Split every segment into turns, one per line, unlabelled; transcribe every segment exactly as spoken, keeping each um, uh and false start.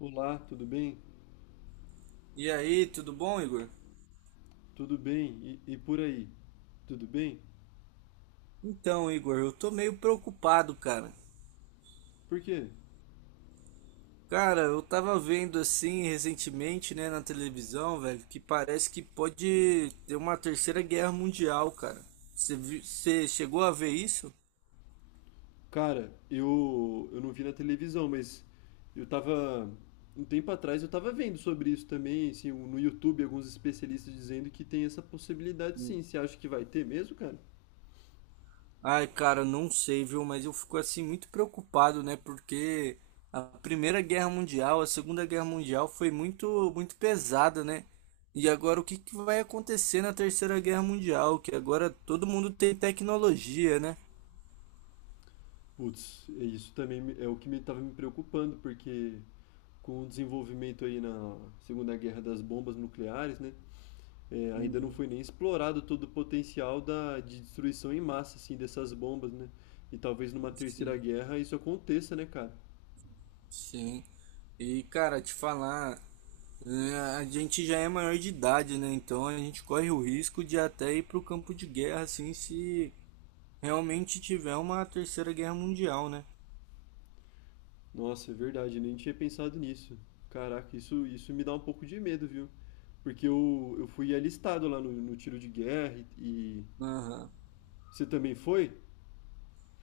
Olá, tudo bem?
E aí, tudo bom, Igor?
Tudo bem? E, e por aí? Tudo bem?
Então, Igor, eu tô meio preocupado, cara.
Por quê?
Cara, eu tava vendo assim recentemente, né, na televisão, velho, que parece que pode ter uma terceira guerra mundial, cara. Você vi- você chegou a ver isso?
Cara, eu, eu não vi na televisão, mas eu tava. Um tempo atrás eu tava vendo sobre isso também, assim, um, no YouTube, alguns especialistas dizendo que tem essa possibilidade sim. Você acha que vai ter mesmo, cara?
Ai, cara, não sei, viu? Mas eu fico assim muito preocupado, né? Porque a Primeira Guerra Mundial, a Segunda Guerra Mundial foi muito, muito pesada, né? E agora o que que vai acontecer na Terceira Guerra Mundial? Que agora todo mundo tem tecnologia, né?
Putz, é isso também me- é o que me estava me preocupando, porque com o desenvolvimento aí na Segunda Guerra das bombas nucleares, né? é, ainda não
Uhum,
foi nem explorado todo o potencial da, de destruição em massa, assim, dessas bombas, né? E talvez numa terceira
sim,
guerra isso aconteça, né, cara?
sim. E, cara, te falar, é, a gente já é maior de idade, né? Então a gente corre o risco de até ir pro campo de guerra, assim, se realmente tiver uma Terceira Guerra Mundial, né?
Nossa, é verdade, eu nem tinha pensado nisso. Caraca, isso, isso me dá um pouco de medo, viu? Porque eu, eu fui alistado lá no, no tiro de guerra e, e...
Aham.
Você também foi?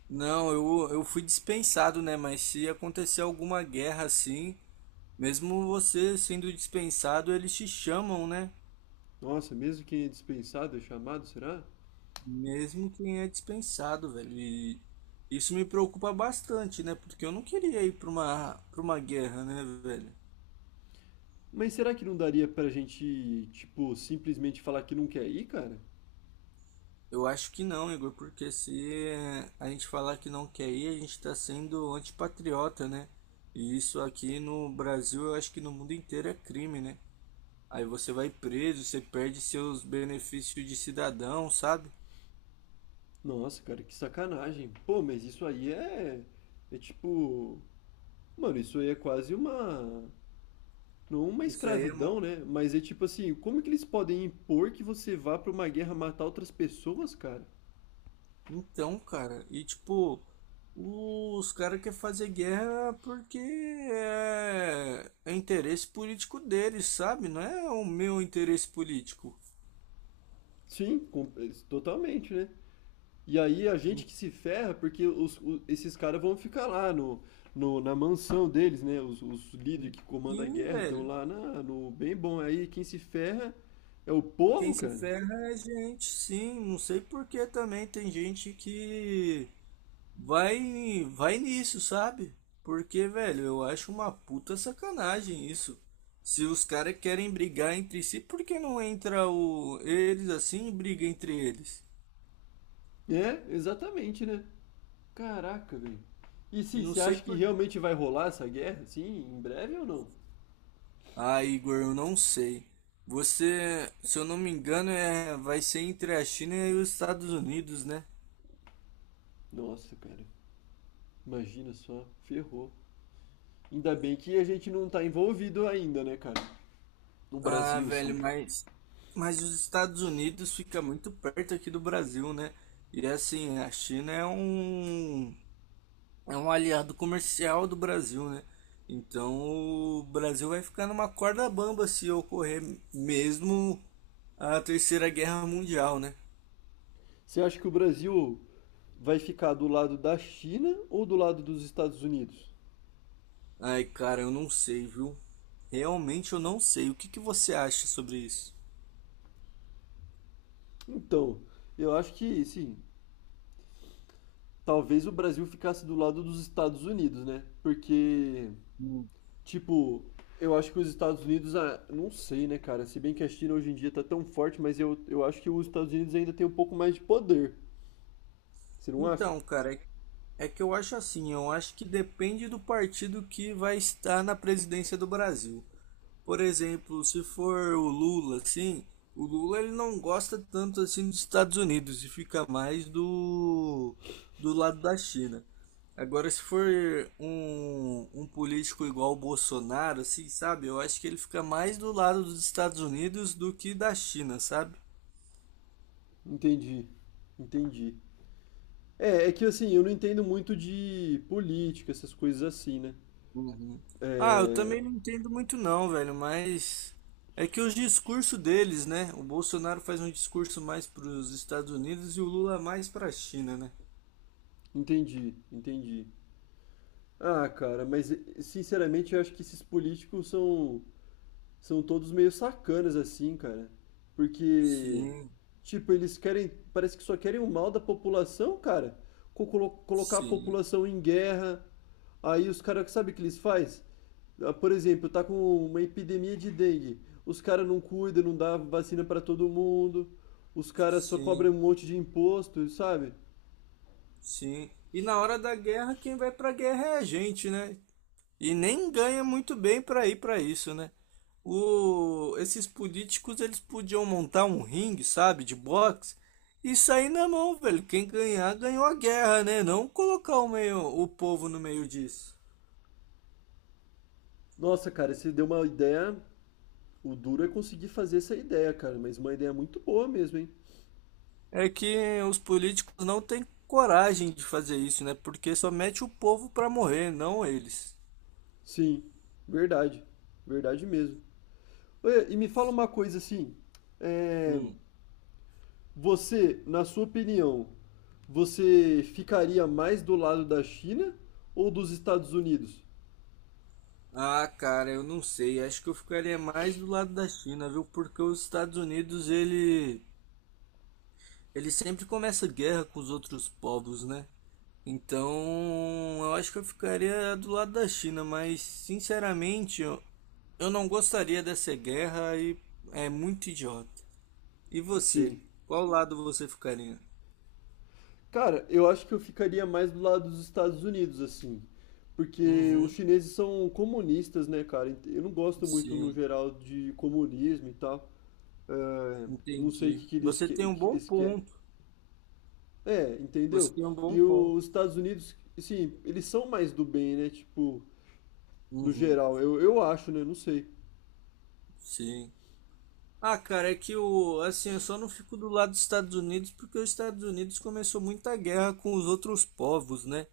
Não, eu, eu fui dispensado, né? Mas se acontecer alguma guerra assim, mesmo você sendo dispensado, eles te chamam, né?
Nossa, mesmo quem é dispensado é chamado, será?
Mesmo quem é dispensado, velho. E isso me preocupa bastante, né? Porque eu não queria ir para uma, para uma guerra, né, velho?
Mas será que não daria pra gente, tipo, simplesmente falar que não quer ir, cara?
Eu acho que não, Igor, porque se a gente falar que não quer ir, a gente tá sendo antipatriota, né? E isso aqui no Brasil, eu acho que no mundo inteiro é crime, né? Aí você vai preso, você perde seus benefícios de cidadão, sabe?
Nossa, cara, que sacanagem. Pô, mas isso aí é. É tipo. Mano, isso aí é quase uma. Não uma
Isso aí é.
escravidão,
mo-
né? Mas é tipo assim, como que eles podem impor que você vá pra uma guerra matar outras pessoas, cara?
Então, cara, e tipo, os caras querem fazer guerra porque é... é interesse político deles, sabe? Não é o meu interesse político.
Sim, com- eles- totalmente, né? E aí a gente que se ferra, porque os- o- esses caras vão ficar lá no, no- na mansão deles, né? Os, os líderes que comandam a
Sim,
guerra estão
velho.
lá na- no bem bom. Aí quem se ferra é o
Quem
povo,
se
cara.
ferra é gente, sim. Não sei por que também tem gente que vai, vai nisso, sabe? Porque, velho, eu acho uma puta sacanagem isso. Se os caras querem brigar entre si, por que não entra o eles assim e briga entre eles?
É, exatamente, né? Caraca, velho. E sim,
Não
você
sei
acha que
por.
realmente vai rolar essa guerra, assim, em breve ou não?
Ah, Igor, eu não sei. Você, se eu não me engano, é vai ser entre a China e os Estados Unidos, né?
Nossa, cara, imagina só, ferrou. Ainda bem que a gente não tá envolvido ainda, né, cara? No
Ah,
Brasil, sim.
velho, mas mas os Estados Unidos fica muito perto aqui do Brasil, né? E assim, a China é um é um aliado comercial do Brasil, né? Então o Brasil vai ficar numa corda bamba se ocorrer mesmo a Terceira Guerra Mundial, né?
Você acha que o Brasil vai ficar do lado da China ou do lado dos Estados Unidos?
Ai, cara, eu não sei, viu? Realmente eu não sei. O que que você acha sobre isso?
Então, eu acho que, sim, talvez o Brasil ficasse do lado dos Estados Unidos, né? Porque
Hum.
tipo, eu acho que os Estados Unidos, ah, não sei, né, cara? Se bem que a China hoje em dia tá tão forte, mas eu, eu acho que os Estados Unidos ainda tem um pouco mais de poder. Você não acha?
Então, cara, é é que eu acho assim, eu acho que depende do partido que vai estar na presidência do Brasil. Por exemplo, se for o Lula, assim, o Lula ele não gosta tanto assim dos Estados Unidos e fica mais do do lado da China. Agora, se for um, um político igual o Bolsonaro, assim, sabe? Eu acho que ele fica mais do lado dos Estados Unidos do que da China, sabe?
Entendi. Entendi. É, é que assim, eu não entendo muito de política, essas coisas assim, né?
Uhum. Ah, eu também não entendo muito não, velho, mas é que os discursos deles, né? O Bolsonaro faz um discurso mais para os Estados Unidos e o Lula mais para a China, né?
Entendi, entendi. Ah, cara, mas eh, sinceramente eu acho que esses políticos são. São todos meio sacanas assim, cara. Porque,
Sim,
tipo, eles querem, parece que só querem o mal da população, cara. Co- colo- colocar a
sim,
população em guerra. Aí os caras, sabe o que eles faz? Ah, por exemplo, tá com uma epidemia de dengue. Os caras não cuidam, não dá vacina pra todo mundo. Os caras só cobram
sim,
um monte de imposto, sabe?
sim. E na hora da guerra, quem vai pra guerra é a gente, né? E nem ganha muito bem pra ir pra isso, né? O... Esses políticos, eles podiam montar um ringue, sabe, de boxe, e sair na mão, velho. Quem ganhar, ganhou a guerra, né? Não colocar o meio, o povo no meio disso.
Nossa, cara, você deu uma ideia. O duro é conseguir fazer essa ideia, cara, mas uma ideia muito boa mesmo, hein?
É que os políticos não têm coragem de fazer isso, né? Porque só mete o povo pra morrer, não eles.
Sim, verdade. Verdade mesmo. Olha, e me fala uma coisa assim, é,
Um,
você, na sua opinião, você ficaria mais do lado da China ou dos Estados Unidos?
Ah, cara, eu não sei. Acho que eu ficaria mais do lado da China, viu? Porque os Estados Unidos, ele, ele sempre começa guerra com os outros povos, né? Então, eu acho que eu ficaria do lado da China, mas sinceramente, eu, eu não gostaria dessa guerra e é muito idiota. E você?
Sim.
Qual lado você ficaria?
Cara, eu acho que eu ficaria mais do lado dos Estados Unidos, assim. Porque os
Uhum,
chineses são comunistas, né, cara? Eu não gosto muito, no
sim,
geral, de comunismo e tal. É, não sei o
entendi.
que que eles,
Você tem
que,
um
que
bom
eles querem.
ponto.
É,
Você
entendeu?
tem um bom
E os
ponto.
Estados Unidos, sim, eles são mais do bem, né? Tipo, no
Uhum,
geral, eu, eu acho, né? Não sei.
sim. Ah, cara, é que o, assim, eu só não fico do lado dos Estados Unidos porque os Estados Unidos começou muita guerra com os outros povos, né?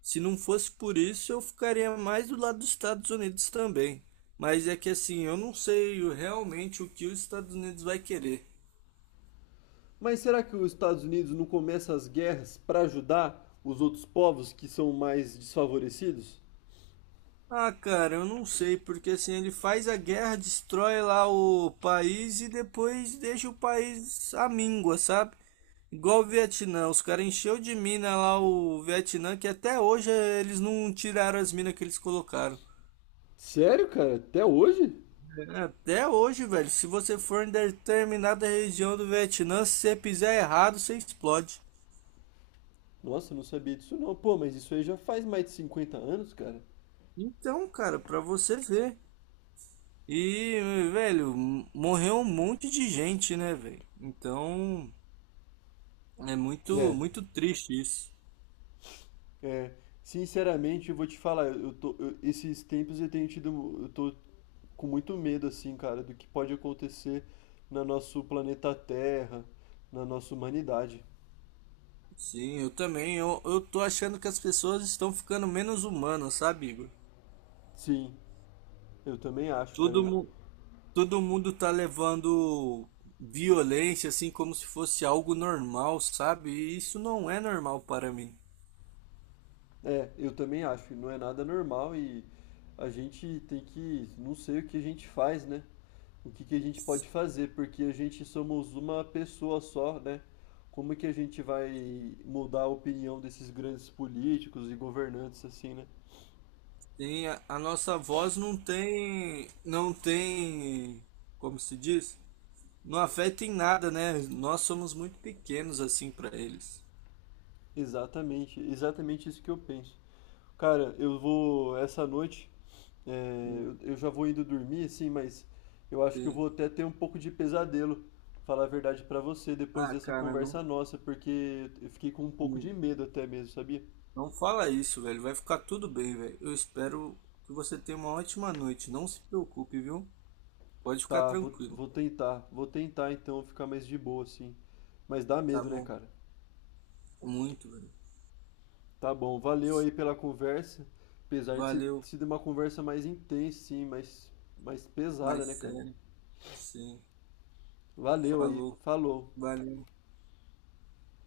Se não fosse por isso, eu ficaria mais do lado dos Estados Unidos também. Mas é que assim, eu não sei o- realmente o que os Estados Unidos vai querer.
Mas será que os Estados Unidos não começa as guerras para ajudar os outros povos que são mais desfavorecidos?
Ah, cara, eu não sei, porque assim, ele faz a guerra, destrói lá o país e depois deixa o país à míngua, sabe? Igual o Vietnã, os caras encheu de mina lá o Vietnã, que até hoje eh, eles não tiraram as minas que eles colocaram.
Sério, cara? Até hoje?
Até hoje, velho, se você for em determinada região do Vietnã, se você pisar errado, você explode.
Nossa, eu não sabia disso não. Pô, mas isso aí já faz mais de cinquenta anos, cara.
Então, cara, pra você ver. E, velho, morreu um monte de gente, né, velho? Então. É muito,
É,
muito triste isso.
é. Sinceramente, eu vou te falar, eu tô, eu- esses tempos eu tenho tido, eu tô com muito medo, assim, cara, do que pode acontecer na nosso planeta Terra, na nossa humanidade.
Sim, eu também. Eu, eu tô achando que as pessoas estão ficando menos humanas, sabe, Igor?
Sim, eu também acho,
Todo,
cara.
mu- todo mundo tá levando violência assim como se fosse algo normal, sabe? E isso não é normal para mim.
É, eu também acho. Não é nada normal e a gente tem que, não sei o que a gente faz, né? O que que a gente pode fazer, porque a gente somos uma pessoa só, né? Como que a gente vai mudar a opinião desses grandes políticos e governantes assim, né?
Tem, a, a nossa voz não tem, não tem, como se diz? Não afeta em nada, né? Nós somos muito pequenos assim para eles.
Exatamente, exatamente isso que eu penso. Cara, eu vou essa noite. É,
Hum,
eu- eu já vou indo dormir, assim, mas eu acho que eu
sim.
vou até ter um pouco de pesadelo, falar a verdade pra você, depois
Ah,
dessa
cara,
conversa
não.
nossa, porque eu fiquei com um pouco de
Hum.
medo até mesmo, sabia?
Não fala isso, velho. Vai ficar tudo bem, velho. Eu espero que você tenha uma ótima noite. Não se preocupe, viu? Pode ficar
Tá, vou,
tranquilo.
vou tentar, vou tentar então ficar mais de boa, assim. Mas dá
Tá
medo, né,
bom.
cara?
Muito, velho.
Tá bom, valeu aí pela conversa, apesar de ser
Valeu.
sido uma conversa mais intensa, sim, mais, mais
Mais
pesada, né, cara?
sério. Sim.
Valeu aí,
Falou.
falou.
Valeu.